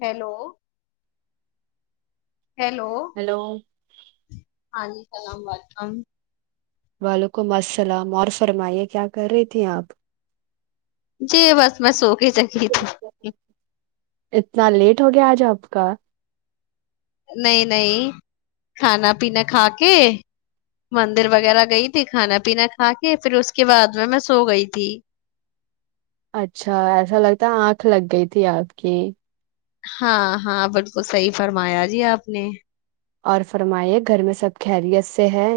hello [unintelligible] hello hello ہاں جی [unintelligible] السلام و علیکم [unintelligible] وعلیکم السلام اور فرمائیے کیا کر رہی تھیں آپ جی بس میں سو کے ہی چکی تھی اتنا لیٹ ہو گیا آج آپ کا [unintelligible] نہیں نہیں کھانا پینا کھا کے مندر وغیرہ گئی تھی کھانا پینا کھا کے پھر اس کے بعد میں میں سو گئی تھی اچھا ایسا لگتا آنکھ لگ گئی تھی آپ کی ہاں ہاں بالکل صحیح فرمایا جی آپ نے اور فرمائیے گھر میں سب خیریت سے ہے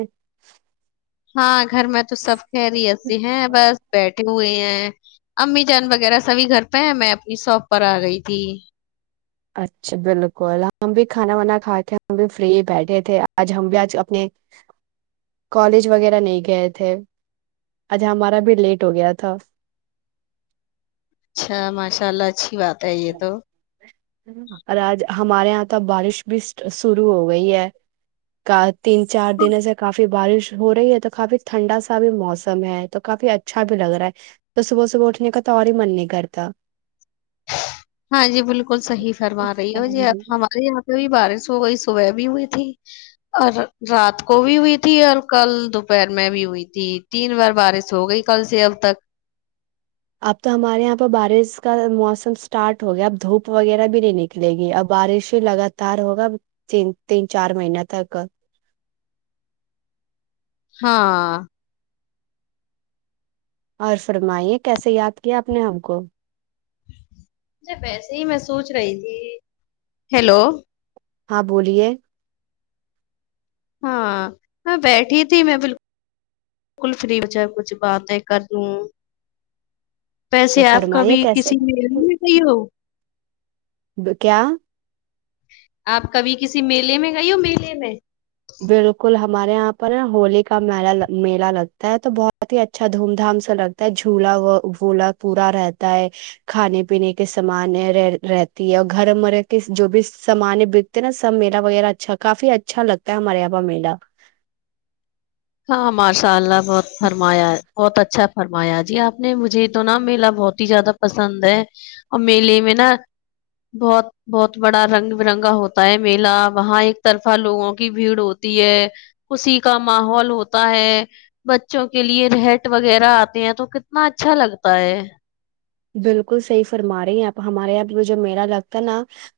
ہاں گھر میں تو سب کہہ رہی ایسی ہیں بس بیٹ ہوئے ہیں امی جان وغیرہ سبھی گھر پہ ہیں میں اپنی شاپ پر آ گئی تھی [unintelligible] اچھا بالکل ہم بھی کھانا وانا کھا کے ہم بھی فری بیٹھے تھے آج ہم بھی آج اپنے کالج وغیرہ نہیں گئے تھے آج ہمارا بھی لیٹ ہو گیا تھا اچھا ماشاء اللہ اچھی بات ہے [unintelligible] بتائی یہ تو [unintelligible] اور آج ہمارے یہاں تو بارش بھی شرو ہو گئی ہے کا تین چار دن ای سےے کافی [unintelligible] بارش ہو رہی ہے تو کافی ٹھنڈا سا بھی موسم ہے تو کافی اچھا بھی لگ رہا ہے تو صبح صبح اٹھنے کا تو اور ہی من نہیں کرتا [unintelligible] ہاں جی بول [unintelligible] بالکل صح فرما رہی ہے ہمارے یہاں پہ بھی بارش [unintelligible] ہو گئی صبح بھی ہوئی تھی اور رات کو بھی ہوئی تھی اور کل دوپہر میں بھی ہوئی تھی تین بار بارش ہو گئی کل سے اب تک [unintelligible] اب تو ہمارے یہاں پہ بارش کا موسم اسٹارٹ ہو گیا اب دھوپ وغیرہ بھی نہیں نکلے گی اب بارش لگاتار ہوگا تین تین چار مہین تک ہاں [unintelligible] اور فرمائیے کیسے یاد کیا آپ نے ہم کو مجھے ویسے ہی میں سوچ رہی تھی ہیلو [unintelligible] ہاں بولیے ہاں میں بیٹھی تھی میں بکل بالکل فری بچ کچھ باتیں کر لوں تو پیسے آپ کا فرمائیے بھی کیسے کسی میں کہی ہو کیا آپ کبھی کسی میلے میں گ ہو میلے میں بالکل ہمارے یہاں پر نا ہولی کا م میلا لگتا ہے تو بہت ہی اچھا دھوم دھام سے لگتا ہے جھولا وھولا پورا رہتا ہے کھانے پینے کے سامان رہ رہتی ہے اور گھر مرے کے جو بھی سامان بکتے ہیں نا سب میلا وغیرہ اچھا کافی اچھا لگتا کیا مرے پا میلہ ہاں ماشاء اللہ بہت فرمایا ہے بہت اچھا فرمایا جی آپ نہیں مجھے یہ تو نا میلا بہت زیادہ پسند ہے اور میلے میں نا بہت بہت بڑا رنگ برنگا ہوتا ہے میلا وہاں ایک طرفہ لوگوں کی بھیڑ ہوتی ہے خوشی کا ماحول ہوتا ہے بچوں کے لیے رٹ وغیرہ آتے ہیں تو کتنا اچھا لگتا ہے بالکل صحیح فرما رہے ہیں یہ پ ہمارے یہاں پ جو میلہ لگتا ہے نا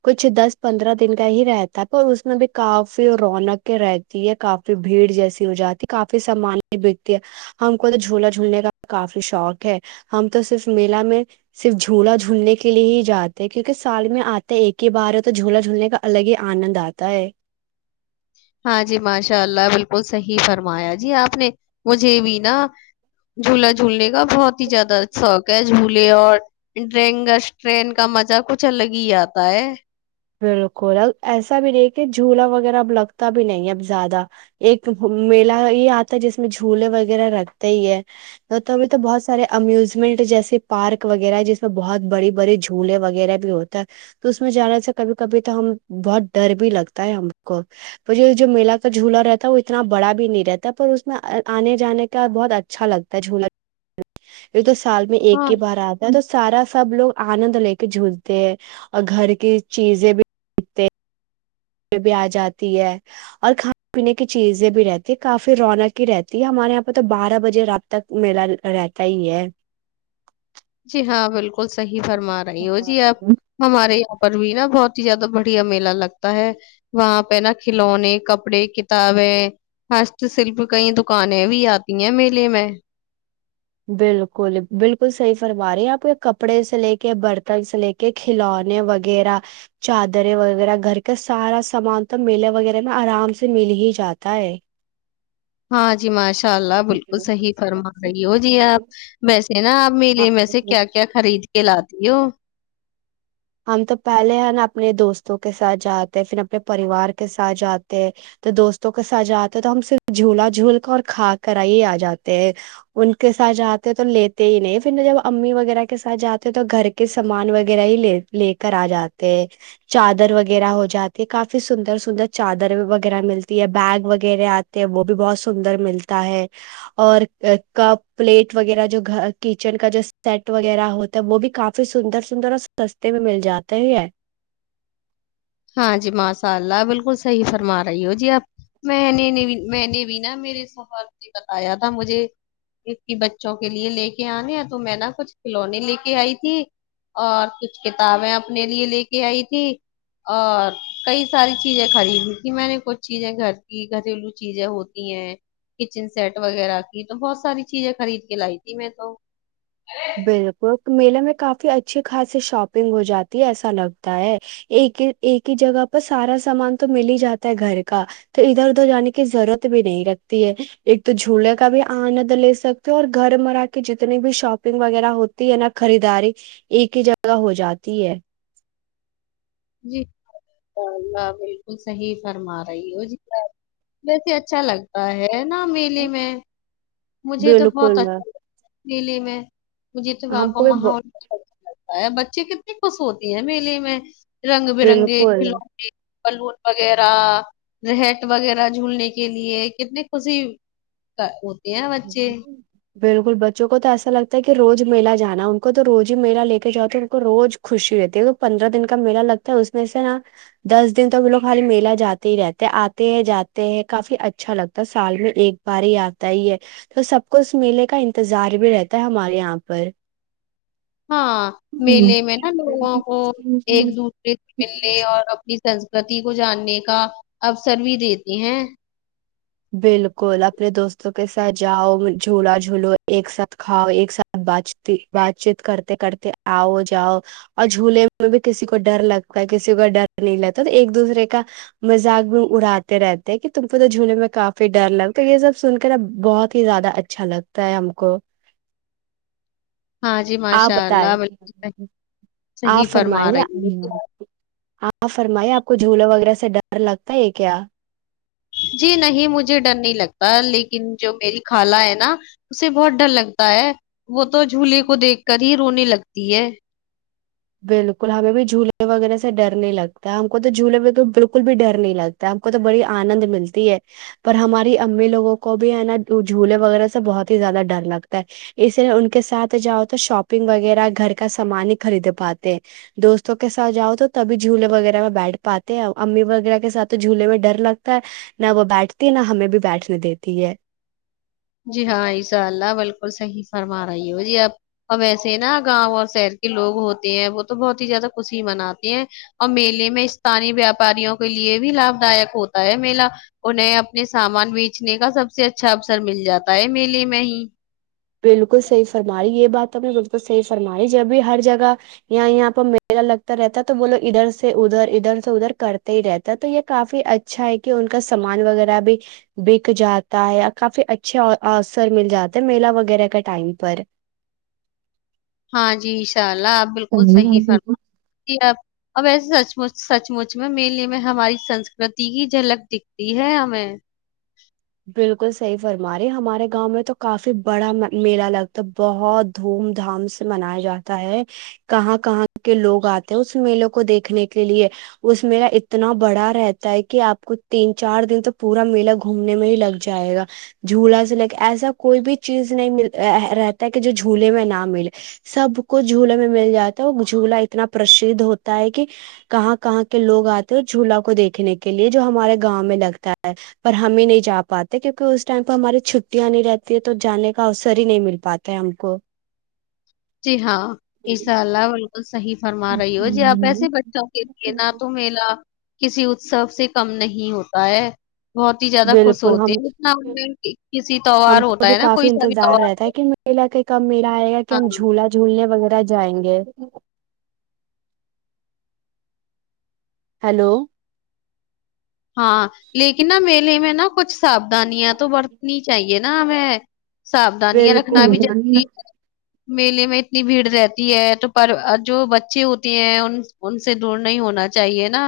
کچھ دس پندرہ دن کا ہی رہتا ہے پر اس میں بھی کافی رونقیں رہتی ہے کافی بھیڑ جیسی ہو جاتی کافی سامان بکتی ہے ہم کو تو جھولا جھولنے کا کافی شوق ہے ہم تو صرف میلہ میں صرف جھولا جھولنے کے لیے ہی جاتے ہیں کیونکہ سال میں آتے ایک ہی بار ہو تو جھولا جھولنے کا الگ ہی آنند آتا ہے ہاں جی ماشاء اللہ بالکل صحیح فرمایا جی آپ نے مجھے بھی نا جھولا جھولنے کا کا بہت ہی زیادہ شوق ہے جھولے اور ڈینگس ٹرین کا مزہ کچھ الگ ہی آتا ہے بالکل اب ایسا بھی نہیں کہ جھولا وغیرہ اب لگتا بھی نہیں ہے اب زیادہ ایک میلہ یہ آتا ہے جس میں جھولے وغیرہ رگتے ہی ہےبھی تو بہت سارے امیوزمنٹ جیسے پارک وغیرہ ہے جس میں بہت بڑی بڑی جھولے وغیرہ بھی ہوتا ہے تو اس میں جانا سے کبھی کبھی تو ہم بہت ڈر بھی لگتا ہے ہم کو پر یہ جو میلا کا جھولا رہتا ہے وہ اتنا بڑا بھی نہیں رہتا ہے پر اس میں آنے جانے کا بہت اچھا لگتا ہے جھلا یہ تو سال میں ایک ہاں، کے بار آتا ہے تو سارا سب لوگ آنند لے کے جھولتے ہیں اور گھر کے چیزیں بھی کتے بھی آ جاتی ہے اور کھانے پینے کی چیزیں بھی رہتی ہے کافی رونق ہی رہتی ہے ہمارے یہاں پہ تو بارہ بجے رات تک میلہ رہتا ہی ہے جی ہاں بالکل بالکل صحیح فرما رہی ہو جی آپ ہمارے پر بھی نا بہت ہی زیادہ بڑھیا میلہ لگتا ہے وہاں پہ نا کھلونے کپڑے کتابیں ہست شلپ کئی دکانیں بھی آتی ہیں میلے میں بالکل بالکل صحیح فرما رہی آپ کو کپڑے سے لے کے برتن سے لے کے کھلونے وغیرہ چادریں وغیرہ گھر کے سارا سامان تو میلے وغیرہ میں آرام سے مل ہی جاتا ہے ہاں جی ماشاء اللہ بالکل صحیح فرما رہی ہو جی آپ ویسے نا آپ میلیے میں سے ہاں کیا کیا خریدی کلاتی ہو ہم تو پہلے ہے نا اپنے دوستوں کے ساتھ جاتے پھر اپنے پریوار کے ساتھ جاتے تو دوستوں کے ساتھ جاتے تو ہم صرف جھولا جھول کر اور کھا کرا ہی آ جاتے ہیں ان کے ساتھ جاتے ہیں تو لیتے ہی نہیں پھر جب امی وغیرہ کے ساتھ جاتے ہیں تو گھر کے سامان وغیرہ ہی لیتے لے کر آ جاتے ہیں چادر وغیرہ ہو جاتی ہے کافی سندر سندر چادر وغیرہ ملتی ہے بیگ وغیرہ آتے ہیں وہ بھی بہت سندر ملتا ہے اور کپ پلیٹ وغیرہ جو گ کچن کا جو سیٹ وغیرہ ہوتا ہے وہ بھی کافی سندر سندر اور س میں مل جاتے ہے ہاں جی ماشاء اللہ بالکل صحیح فرما رہی ہو جی اپ میں نے میں نے بھی نا میرے سور سے بتایا تھا مجھے بچوں کے لیے لے کے آنے تو میں نا کچھ کھلونے لے کے آئی تھی اور کچھ کتابیں اپنے لیے لے کے آئی تھی اور کئی ساری چیزیں خریدی تھی میں نے کچھ چیزیں گھر کی گھریلو چیزیں ہوتی ہیں کچن سیٹ وغیرہ کی تو بہت ساری چیزیں خرید کے لائی تھی میں تو بالکل میلے میں کافی اچھی خاصی شاپنگ ہو جاتی ہے ایسا لگتا ہے ایک ہی ایک ہی جگہ پر سارا سامان تو مل ہی جاتا ہے گھر کا تو ادھر ادھر جانے کی ضرورت بھی نہیں رگتی ہے ایک تو جھولے کا بھی آنند لے سکتے ہو اور گھر مرا کے جتنے بھی شاپ شگ وغیرہ ہوتی ہے نہا خریداری ایک ہی جگہ ہو جاتی ہے جی اللہلہ بالکل صحیح فرما رہی ہو جی ویسے اچھا لگتا ہے ن میلے میں مجھے تو بہت بالکل اچھا لگ دلی میں مجھے تو ہم یہ کو بھی ب- ماحول لگتا ہے بچے کتنی خوش ہوتی ہیں میلے میں رنگ برنگے بالکل کھلونے بلون وغیرہ رٹ وغیرہ جولنے کے لیے کتنی خوشی کا ا وچے بالکل بچوں کو تو ایسا لگتا ہے کہ روز میلا جانا ان کو تو روز ہی میلا لے کے جاتے ان کو روز خوشی رہتی ہے پندرہ دن کا میلہ لگتا ہے اس میں سے نا دس دن تو بھی لوگ خالی میلہ جاتے ہی رہتے ہیں آتے ہے جاتے ہیں کافی اچھا لگتا ہے سال میں ایک بار ہی آتا ہی ہے تو سب کو اس میلے کا انتظار بھی رہتا ہے ہمارے یہاں پر ہاں میلے میں نا لوگوں کو ایک دوسرے سے پر ملنے اور اپنی س گتی کو جاننے کا اوسر بھی دیتے ہیں بالکل اپنے دوستوں کے ساتھ جاؤ جھولا جھولو ایک ساتھ کھاؤ ایک ساتھ بات چ بات چیت کرتے کرتے آؤ جاؤ اور جھولے میں بھی کسی کو ڈر لگتا ہے کسی کا ڈر نہیں لگتا تو ایک دوسرے کا مذاق بھی اڑاتے رہتے کہ تم کو تو جھولے میں کافی ڈر لگ تو یہ سب سن کے بہت ہی زیادہ اچھا لگتا ہے ہم کو ہاں جی آ ماشاء بتائے اللہ بالکل آ صحیح فرما فرمائے رہی ہو ہاں فرمائی آپ کو جھولا وغیرہ سے ڈر لگتا ہے کیا جی نہیں مجھے ڈر نہیں لگتا لیکن جو میری خالہ ہے نا اسے بہت ڈر لگتا ہے وہ تو جھوولے کو دیکھ کر ہی رونے لگتی ہے بالکل ہمیں بھی جھولے وغیرہ سے ڈر نہیں لگتا ہے ہم کو تو جھولے بالکل بھی ڈر نہیں لگتا ہم کو تو بڑی آنند ملتی ہے پر ہماری امی لوگوں کو بھی ہے نا جھولے وغیرہ سے بہت ہی زیادہ ڈر لگتا ہے اس لیے ان کے ساتھ جاؤ تو شاپنگ وغیرہ گھر کا سامان ہی خرید پاتے دوستوں کے ساتھ جاؤ تو تبھی جھولے وغیرہ میں بیٹھ پاتے ہیں امی وغیرہ کے ساتھ تو جھولے میں ڈر لگتا ہے نہ وہ بیٹھتی ہے نہ ہمیں بھی بیٹھنے دیتی ہے جی ہاں انشاء اللہ بالکل صحیح فرما رہی ہو جی اب اور ویسے نا گاؤں اور شہر کے لوگ ہوتے ہیں وہ تو بہت ہی زیادہ خوشی مناتے ہیں اور میلے میں استانی ویاپاریوں کے لیے بھی لابھ داک ہوتا ہے میلہ انہیں اپنے سامان بیچنے کا سب سے اچھا اسر مل جاتا ہے میلیے میں ہی بالکل صحیح فرمائی یہ بات تو نے بالکل صحی فرمائی جب بھی ہر جگہ یہ یہاں پر میلہ لگتا رہتا ہے تو وہ لوگ ادھر سے ادھر ادھر سے ادھر کرتے ہی رہتا ہے تو یہ کافی اچھا ہے کہ ان کا سامان وغیرہ بھی بک جاتا ہے کافی اچھے اوسر مل جاتا ہے میلا وغہ وغیرہ کا ٹائم پر ہاں جی ان شاء اللہ آپ بالکل ہے صحیح سر بالکل ج آپ اب ایسے سچچ سچمچ میں مین لیے ہم ہماری سنسکرتی کی جھلک دکھتی ہے ہمیں بالکل صحیح فرما رہے ہمارے گاؤں میں تو کافی بڑا میلہ لگتا بہت دھوم دھام سے منایا جاتا ہے کہاں کہاں کے لوگ آتے ہیں اس میلے کو دیکھنے کے لیے اس میلہ اتنا بڑا رہتا ہے کہ آپ کو تین چار دن تو پورا میلا گھوم نے میں ہی لگ جائے گا جھولا سے لگ ایسا کوئی بھی چیز نہیں رہتا ہے کہ جو جھولے میں نہ ملے سب کو جھولے میں مل جاتا ہے اور جھولا اتنا پرسھ ہوتا ہے کہ کہاں کہاں کے لوگ آتے ہیں جھولا کو دیکھنے کے لیے جو ہمارے گاؤں میں لگتا ہے ہم ہی نہیں جا پاتے کیونکہ اس ٹائم پہ ہماری چھٹیاں نہیں رہتی ہے تو جانے کا اوسر ہی نہیں مل پاتا ہم کو جی ہاں ای سا اللہ صحی فرما رہی ہو جی آپ ایسے بچوں کے لیے نہ تو میلا کسی اتسو سے کم نہیں ہوتا ہے بہت ہی زیادہ خوش بالکل ہوتے ہم ہیں اتنا میں کسی تیوار ہم کو ہوتا بھی ہے نا کوئی کافی سا بھی انتظار رہتا ہے تیوار کہ میلا کہ کب میلا آئے گا کہ ہم جھولا جھولنے وغیرہ جائیں گے ہیلو ہاں لیکن نہ میر پے میں نا کچھ سادھیاں تو برتنی چاہیے نا ہمیں ساابدھانیاں رکھنا بھی بالکل ضروری ہے میلے میں اتنی بھیڑ رہتی ہے تو پر جو بچے ہوتے ہیں ان ان سے دور نہیں ہونا چاہیے نا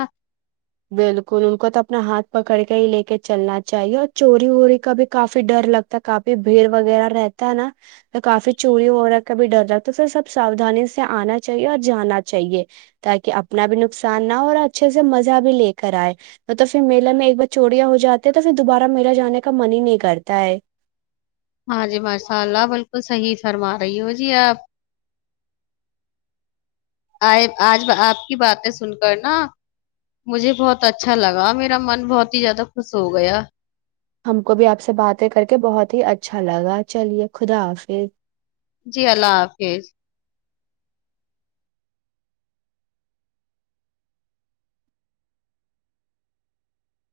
بالکل ان کو تو اپنا ہاتھ پکڑ کے ہی لے کے چلنا چاہیے اور چوری ووری کا بھی کافی ڈر لگتا ہے کافی بھیڑ وغیرہ رہتا ہے نا تو کافی چوری وغیرہ کا بھی ڈر لگتا ہے س سب سادانی سے آنا چاہیے اور جانا چاہیے تاکہ اپنا بھی نقصان نہ ہو اور اچھے سے مز بھی لے کر آئے تو پھر میے میں ایک بار چوریاں ہو جاتی ہیں تو پھر دوبارہ میلہ جانے کا من ہی نہیں کرتا ہے ہاں جی ماشاء اللہ بالکل صحیح فرما بی ہو جی آپ آج آپ کی باتیں سن کر نا مجھے بہت اچھا لگا میرا من بہت ہی زیادہ خوس ہو گیا ہم کو بھی آپ سے باتیں کر کے بہت ہی اچھا لگا چلیے خدا حافظ جی اللہ حافظ